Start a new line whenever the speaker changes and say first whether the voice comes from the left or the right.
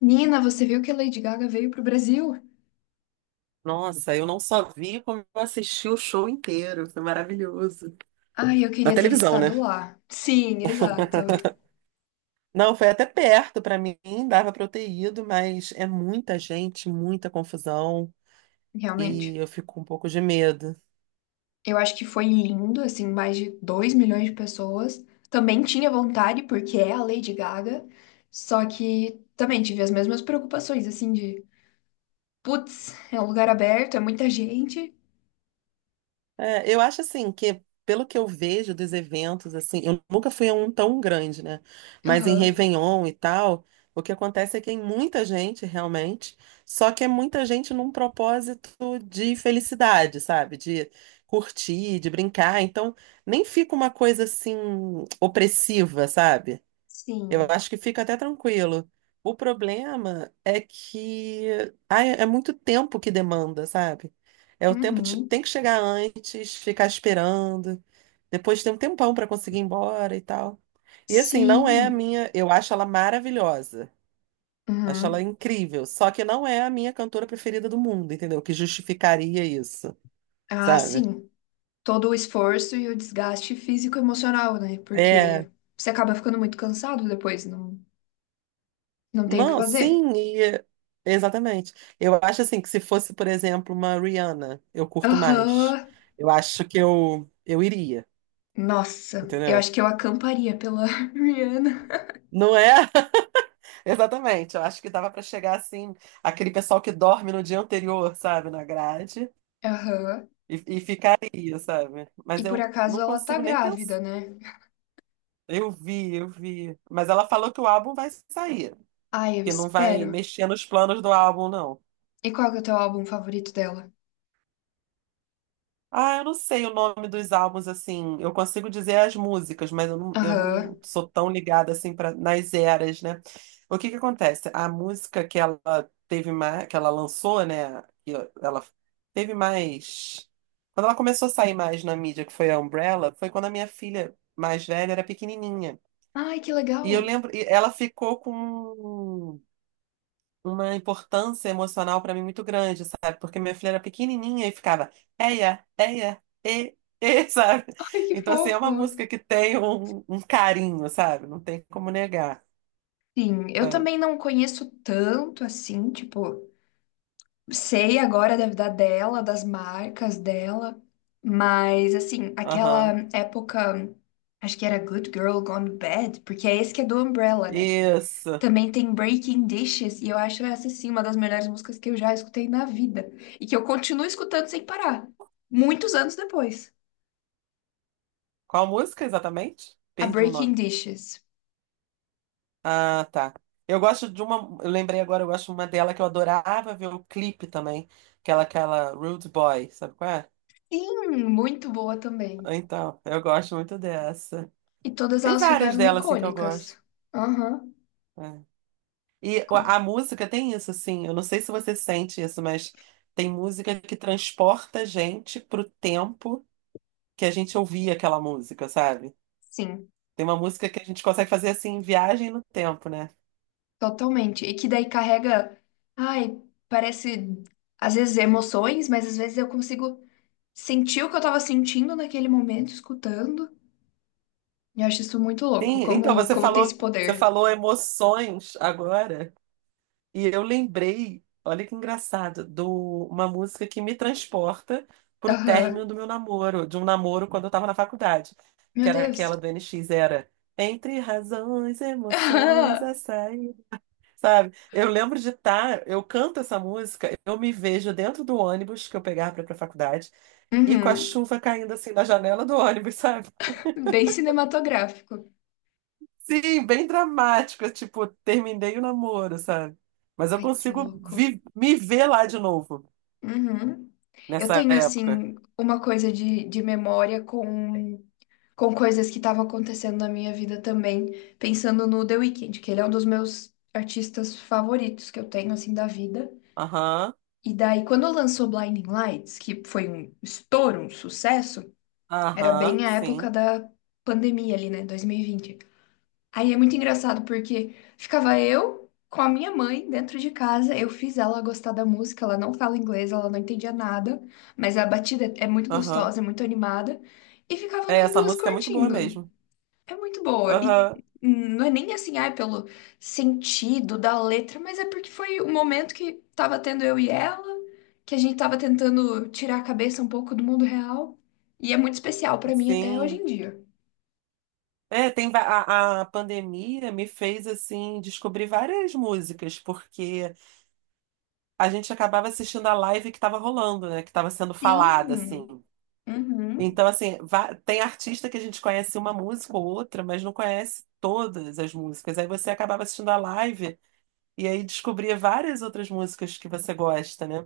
left: Nina, você viu que a Lady Gaga veio pro Brasil?
right: Nossa, eu não só vi como eu assisti o show inteiro. Foi maravilhoso.
left: Ai, eu
right: Na
left: queria ter
right: televisão, né?
left: estado lá. Sim, exato.
right: Não, foi até perto pra mim, dava pra eu ter ido, mas é muita gente, muita confusão e
left: Realmente.
right: eu fico com um pouco de medo.
left: Eu acho que foi lindo, assim, mais de 2 milhões de pessoas. Também tinha vontade, porque é a Lady Gaga. Só que também tive as mesmas preocupações, assim, de putz, é um lugar aberto, é muita gente.
right: É, eu acho assim que, pelo que eu vejo dos eventos, assim, eu nunca fui a um tão grande, né? Mas em
left: Aham.
right: Réveillon e tal, o que acontece é que tem muita gente realmente, só que é muita gente num propósito de felicidade, sabe? De curtir, de brincar. Então, nem fica uma coisa assim opressiva, sabe? Eu
left: Sim.
right: acho que fica até tranquilo. O problema é que ai, é muito tempo que demanda, sabe? É o tempo de tem
left: Uhum.
right: que chegar antes, ficar esperando, depois tem um tempão para conseguir ir embora e tal. E assim, não é a
left: Sim.
right: minha, eu acho ela maravilhosa, acho ela
left: Uhum.
right: incrível, só que não é a minha cantora preferida do mundo, entendeu? Que justificaria isso,
left: Ah,
right: sabe?
left: sim. Todo o esforço e o desgaste físico e emocional, né?
right: É.
left: Porque você acaba ficando muito cansado depois, não, não tem o que
right: Não,
left: fazer.
right: sim, é, exatamente. Eu acho assim que se fosse, por exemplo, uma Rihanna, eu curto mais.
left: Aham.
right: Eu acho que eu iria,
left: Nossa, eu
right: entendeu?
left: acho que eu acamparia pela Rihanna.
right: Não é? Exatamente. Eu acho que dava pra chegar assim, aquele pessoal que dorme no dia anterior, sabe, na grade,
left: Aham.
right: e ficaria, sabe?
left: E
right: Mas
left: por
right: eu
left: acaso
right: não
left: ela tá
right: consigo nem pensar.
left: grávida, né?
right: Eu vi, eu vi. Mas ela falou que o álbum vai sair,
left: Ai, eu
right: que não vai
left: espero.
right: mexer nos planos do álbum, não.
left: E qual que é o teu álbum favorito dela?
right: Ah, eu não sei o nome dos álbuns, assim. Eu consigo dizer as músicas, mas eu não, eu
left: Aham.
right: não sou tão ligada, assim, pra, nas eras, né? O que que acontece? A música que ela teve mais, que ela lançou, né? Que ela teve mais. Quando ela começou a sair mais na mídia, que foi a Umbrella, foi quando a minha filha mais velha era pequenininha.
left: Ai, que
right: E eu
left: legal.
right: lembro, e ela ficou com uma importância emocional pra mim muito grande, sabe? Porque minha filha era pequenininha e ficava eia, eia, sabe?
left: Ai, que
right: Então, assim, é
left: fofo.
right: uma música que tem um carinho, sabe? Não tem como negar,
left: Sim, eu
right: sabe?
left: também não conheço tanto assim, tipo. Sei agora da vida dela, das marcas dela, mas assim,
right: Aham.
left: aquela época, acho que era Good Girl Gone Bad, porque é esse que é do Umbrella, né?
right: Isso.
left: Também tem Breaking Dishes, e eu acho essa sim uma das melhores músicas que eu já escutei na vida, e que eu continuo escutando sem parar, muitos anos depois.
right: Qual música exatamente?
left: A
right: Perdi o
left: Breaking
right: nome.
left: Dishes.
right: Ah, tá. Eu gosto de uma, eu lembrei agora, eu gosto de uma dela que eu adorava ver o clipe também, que era aquela Rude Boy, sabe qual é?
left: Sim, muito boa também.
right: Então, eu gosto muito dessa.
left: E todas
right: Tem
left: elas
right: várias
left: ficaram
right: delas, assim, que eu
left: icônicas.
right: gosto.
left: Aham,
right: É. E
left: com-
right: a música tem isso, assim. Eu não sei se você sente isso, mas tem música que transporta a gente pro tempo que a gente ouvia aquela música, sabe?
left: sim.
right: Tem uma música que a gente consegue fazer assim, viagem no tempo, né?
left: Totalmente. E que daí carrega, ai, parece às vezes emoções, mas às vezes eu consigo sentir o que eu tava sentindo naquele momento, escutando. E eu acho isso muito louco,
right: Sim, então
left: como,
right: você
left: como tem esse
right: falou, você
left: poder.
right: falou emoções agora. E eu lembrei, olha que engraçado, de uma música que me transporta pro
left: Aham.
right: término do meu namoro, de um namoro quando eu tava na faculdade,
left: Meu
right: que era
left: Deus.
right: aquela do N X era Entre razões, emoções, açaí, sabe? Eu lembro de estar, eu canto essa música, eu me vejo dentro do ônibus que eu pegava pra ir pra faculdade e com
left: Aham.
right: a
left: Uhum.
right: chuva caindo assim na janela do ônibus, sabe?
left: Bem cinematográfico.
right: Sim, bem dramática, tipo, terminei o namoro, sabe? Mas eu
left: Ai, que
right: consigo
left: louco.
right: me ver lá de novo
left: Uhum. Eu
right: nessa
left: tenho,
right: época.
left: assim, uma coisa de memória com coisas que estavam acontecendo na minha vida também, pensando no The Weeknd, que ele é um dos meus artistas favoritos que eu tenho, assim, da vida.
right: Aham,
left: E daí, quando lançou Blinding Lights, que foi um estouro, um sucesso, era
right: aham,
left: bem a época
right: sim.
left: da pandemia ali, né, 2020. Aí é muito engraçado, porque ficava eu com a minha mãe dentro de casa, eu fiz ela gostar da música, ela não fala inglês, ela não entendia nada, mas a batida é muito
right: Aham.
left: gostosa, é muito animada, e ficavam
right: É,
left: nós
right: essa
left: duas
right: música é muito boa
left: curtindo.
right: mesmo.
left: É muito boa. E
right: Aham,
left: não é nem assim, ah, é pelo sentido da letra, mas é porque foi o momento que tava tendo eu e ela, que a gente tava tentando tirar a cabeça um pouco do mundo real. E é muito especial pra mim até hoje
right: sim.
left: em dia.
right: É, tem a pandemia me fez assim descobrir várias músicas, porque a gente acabava assistindo a live que estava rolando, né? Que estava sendo falada, assim.
left: Sim. Uhum.
right: Então, assim, tem artista que a gente conhece uma música ou outra, mas não conhece todas as músicas. Aí você acabava assistindo a live e aí descobria várias outras músicas que você gosta, né?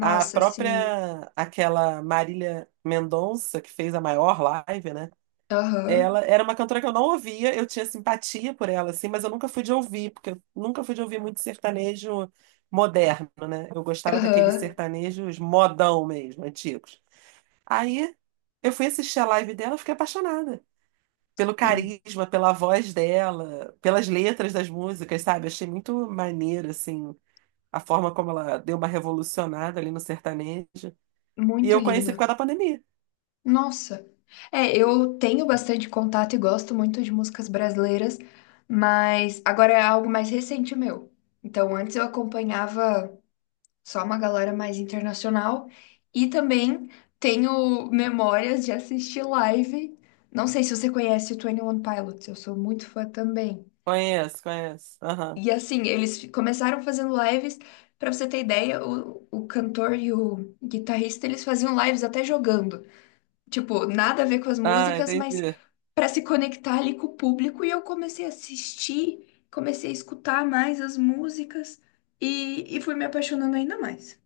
right: A
left: sim.
right: própria, aquela Marília Mendonça, que fez a maior live, né?
left: Aham.
right: Ela era uma cantora que eu não ouvia, eu tinha simpatia por ela, assim, mas eu nunca fui de ouvir, porque eu nunca fui de ouvir muito sertanejo moderno, né? Eu gostava daqueles
left: Aham.
right: sertanejos modão mesmo, antigos. Aí eu fui assistir a live dela, eu fiquei apaixonada pelo
left: Sim.
right: carisma, pela voz dela, pelas letras das músicas, sabe? Achei muito maneiro, assim, a forma como ela deu uma revolucionada ali no sertanejo. E
left: Muito
right: eu conheci por
left: lindo.
right: causa da pandemia.
left: Nossa. É, eu tenho bastante contato e gosto muito de músicas brasileiras, mas agora é algo mais recente meu. Então, antes eu acompanhava só uma galera mais internacional e também tenho memórias de assistir live. Não sei se você conhece o twenty One Pilots, eu sou muito fã também.
right: Conheço, conheço. Aham.
left: E assim, começaram fazendo lives, pra você ter ideia, o cantor e o guitarrista, eles faziam lives até jogando. Tipo, nada a ver com as
right: Ah,
left: músicas, mas
right: entendi.
left: para se conectar ali com o público. E eu comecei a assistir, comecei a escutar mais as músicas e fui me apaixonando ainda mais.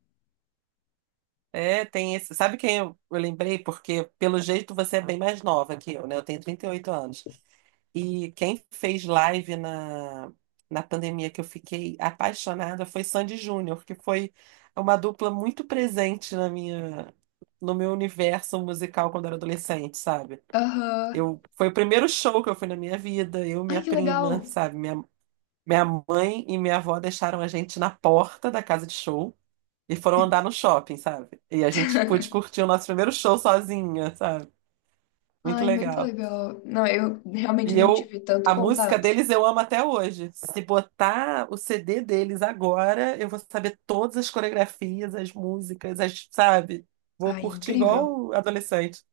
right: É, tem esse. Sabe quem eu lembrei? Porque, pelo jeito, você é bem mais nova que eu, né? Eu tenho 38 anos. E quem fez live na pandemia que eu fiquei apaixonada foi Sandy Júnior, que foi uma dupla muito presente na minha, no meu universo musical quando eu era adolescente, sabe?
left: Aham.
right: Eu, foi o primeiro show que eu fui na minha vida, eu, minha
left: Ai, que
right: prima,
left: legal!
right: sabe? Minha mãe e minha avó deixaram a gente na porta da casa de show. E foram andar no shopping, sabe? E a gente pôde curtir o nosso primeiro show sozinha, sabe? Muito
left: Ai, muito
right: legal.
left: legal. Não, eu realmente
right: E
left: não
right: eu,
left: tive tanto
right: a música
left: contato.
right: deles eu amo até hoje. Se botar o CD deles agora, eu vou saber todas as coreografias, as músicas, as, sabe? Vou
left: Ai,
right: curtir
left: incrível.
right: igual adolescente.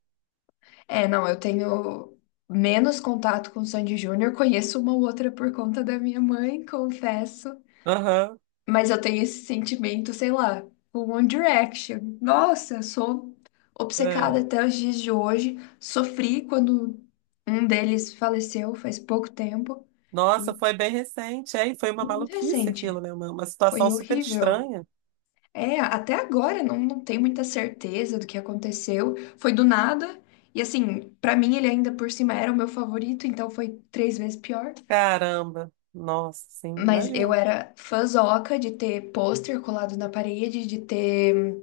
left: É, não, eu tenho menos contato com o Sandy Júnior, conheço uma ou outra por conta da minha mãe, confesso.
right: Aham.
left: Mas eu tenho esse sentimento, sei lá, com One Direction. Nossa, eu sou
right: É.
left: obcecada até os dias de hoje. Sofri quando um deles faleceu faz pouco tempo.
right: Nossa,
left: E
right: foi bem recente, é, e foi uma
left: muito
right: maluquice aquilo,
left: recente.
right: né? Uma
left: Foi
right: situação super
left: horrível.
right: estranha.
left: É, até agora não, não tenho muita certeza do que aconteceu. Foi do nada. E assim, pra mim ele ainda por cima era o meu favorito, então foi 3 vezes pior.
right: Caramba, nossa, sim,
left: Mas eu
right: imagino.
left: era fãzoca de ter pôster colado na parede, de ter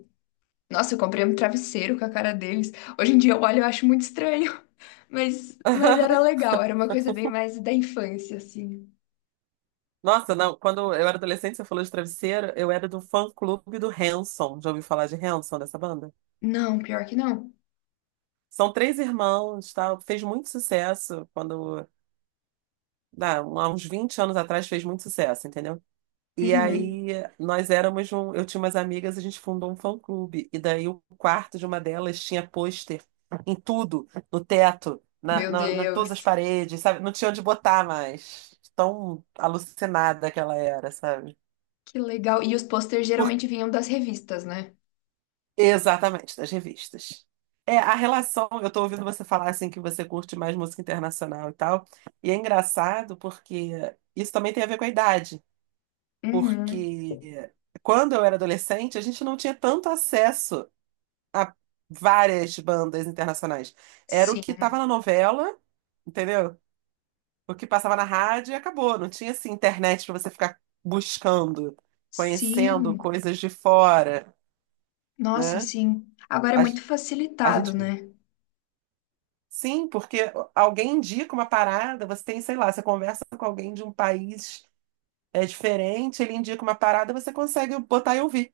left: Nossa, eu comprei um travesseiro com a cara deles. Hoje em dia eu olho e eu acho muito estranho, mas era legal, era uma coisa bem mais da infância, assim.
right: Nossa, não, quando eu era adolescente, você falou de travesseiro, eu era do fã-clube do Hanson. Já ouviu falar de Hanson, dessa banda?
left: Não, pior que não.
right: São três irmãos, tal, fez muito sucesso quando, dá, há uns 20 anos atrás fez muito sucesso, entendeu? E
left: Uhum.
right: aí nós éramos um, eu tinha umas amigas, a gente fundou um fã-clube e daí o quarto de uma delas tinha pôster em tudo, no teto, na,
left: Meu
right: na, na todas as
left: Deus,
right: paredes, sabe? Não tinha onde botar mais. Tão alucinada que ela era, sabe?
left: que legal. E os posters geralmente vinham das revistas, né?
right: Exatamente, das revistas. É, a relação, eu tô ouvindo você falar assim que você curte mais música internacional e tal, e é engraçado porque isso também tem a ver com a idade,
left: Uhum.
right: porque quando eu era adolescente, a gente não tinha tanto acesso a várias bandas internacionais. Era o
left: Sim,
right: que tava na novela, entendeu? O que passava na rádio e acabou. Não tinha assim internet para você ficar buscando, conhecendo
left: sim.
right: coisas de fora,
left: Nossa,
right: né?
left: sim. Agora é
right: A,
left: muito
right: a
left: facilitado,
right: gente.
left: né?
right: Sim, porque alguém indica uma parada, você tem, sei lá, você conversa com alguém de um país diferente, ele indica uma parada, você consegue botar e ouvir,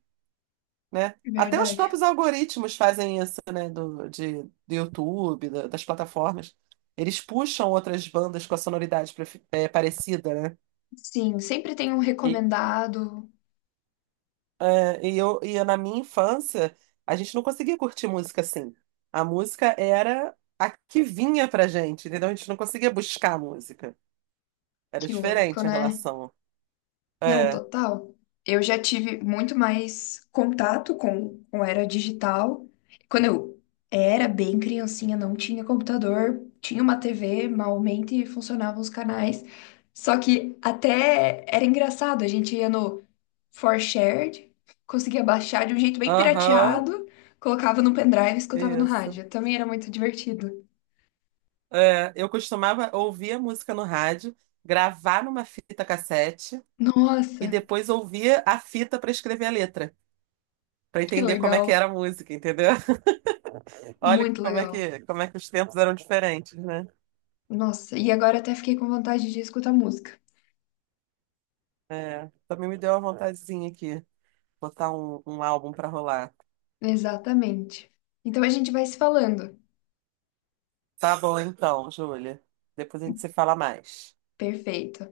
right: né?
left: É
right: Até os
left: verdade.
right: próprios algoritmos fazem isso, né? Do YouTube, das plataformas. Eles puxam outras bandas com a sonoridade parecida, né?
left: Sim, sempre tem um
right: E,
left: recomendado.
right: e eu, na minha infância, a gente não conseguia curtir música assim. A música era a que vinha pra gente, entendeu? A gente não conseguia buscar música. Era
left: Que louco,
right: diferente a
left: né?
right: relação.
left: Não,
right: É.
left: total. Eu já tive muito mais contato com era digital. Quando eu era bem criancinha, não tinha computador, tinha uma TV, malmente funcionavam os canais. Só que até era engraçado, a gente ia no ForShared, conseguia baixar de um jeito bem
right: Aham.
left: pirateado, colocava no pendrive e escutava no
right: Isso.
left: rádio. Também era muito divertido.
right: É. Eu costumava ouvir a música no rádio, gravar numa fita cassete e
left: Nossa,
right: depois ouvir a fita para escrever a letra, para
left: que
right: entender como é que
left: legal,
right: era a música, entendeu? Olha
left: muito
right: como é
left: legal.
right: que, como é que os tempos eram diferentes, né?
left: Nossa, e agora até fiquei com vontade de escutar música.
right: É. Também me deu uma vontadezinha aqui, botar um álbum para rolar.
left: Exatamente. Então a gente vai se falando.
right: Tá bom então, Júlia. Depois a gente se fala mais.
left: Perfeito.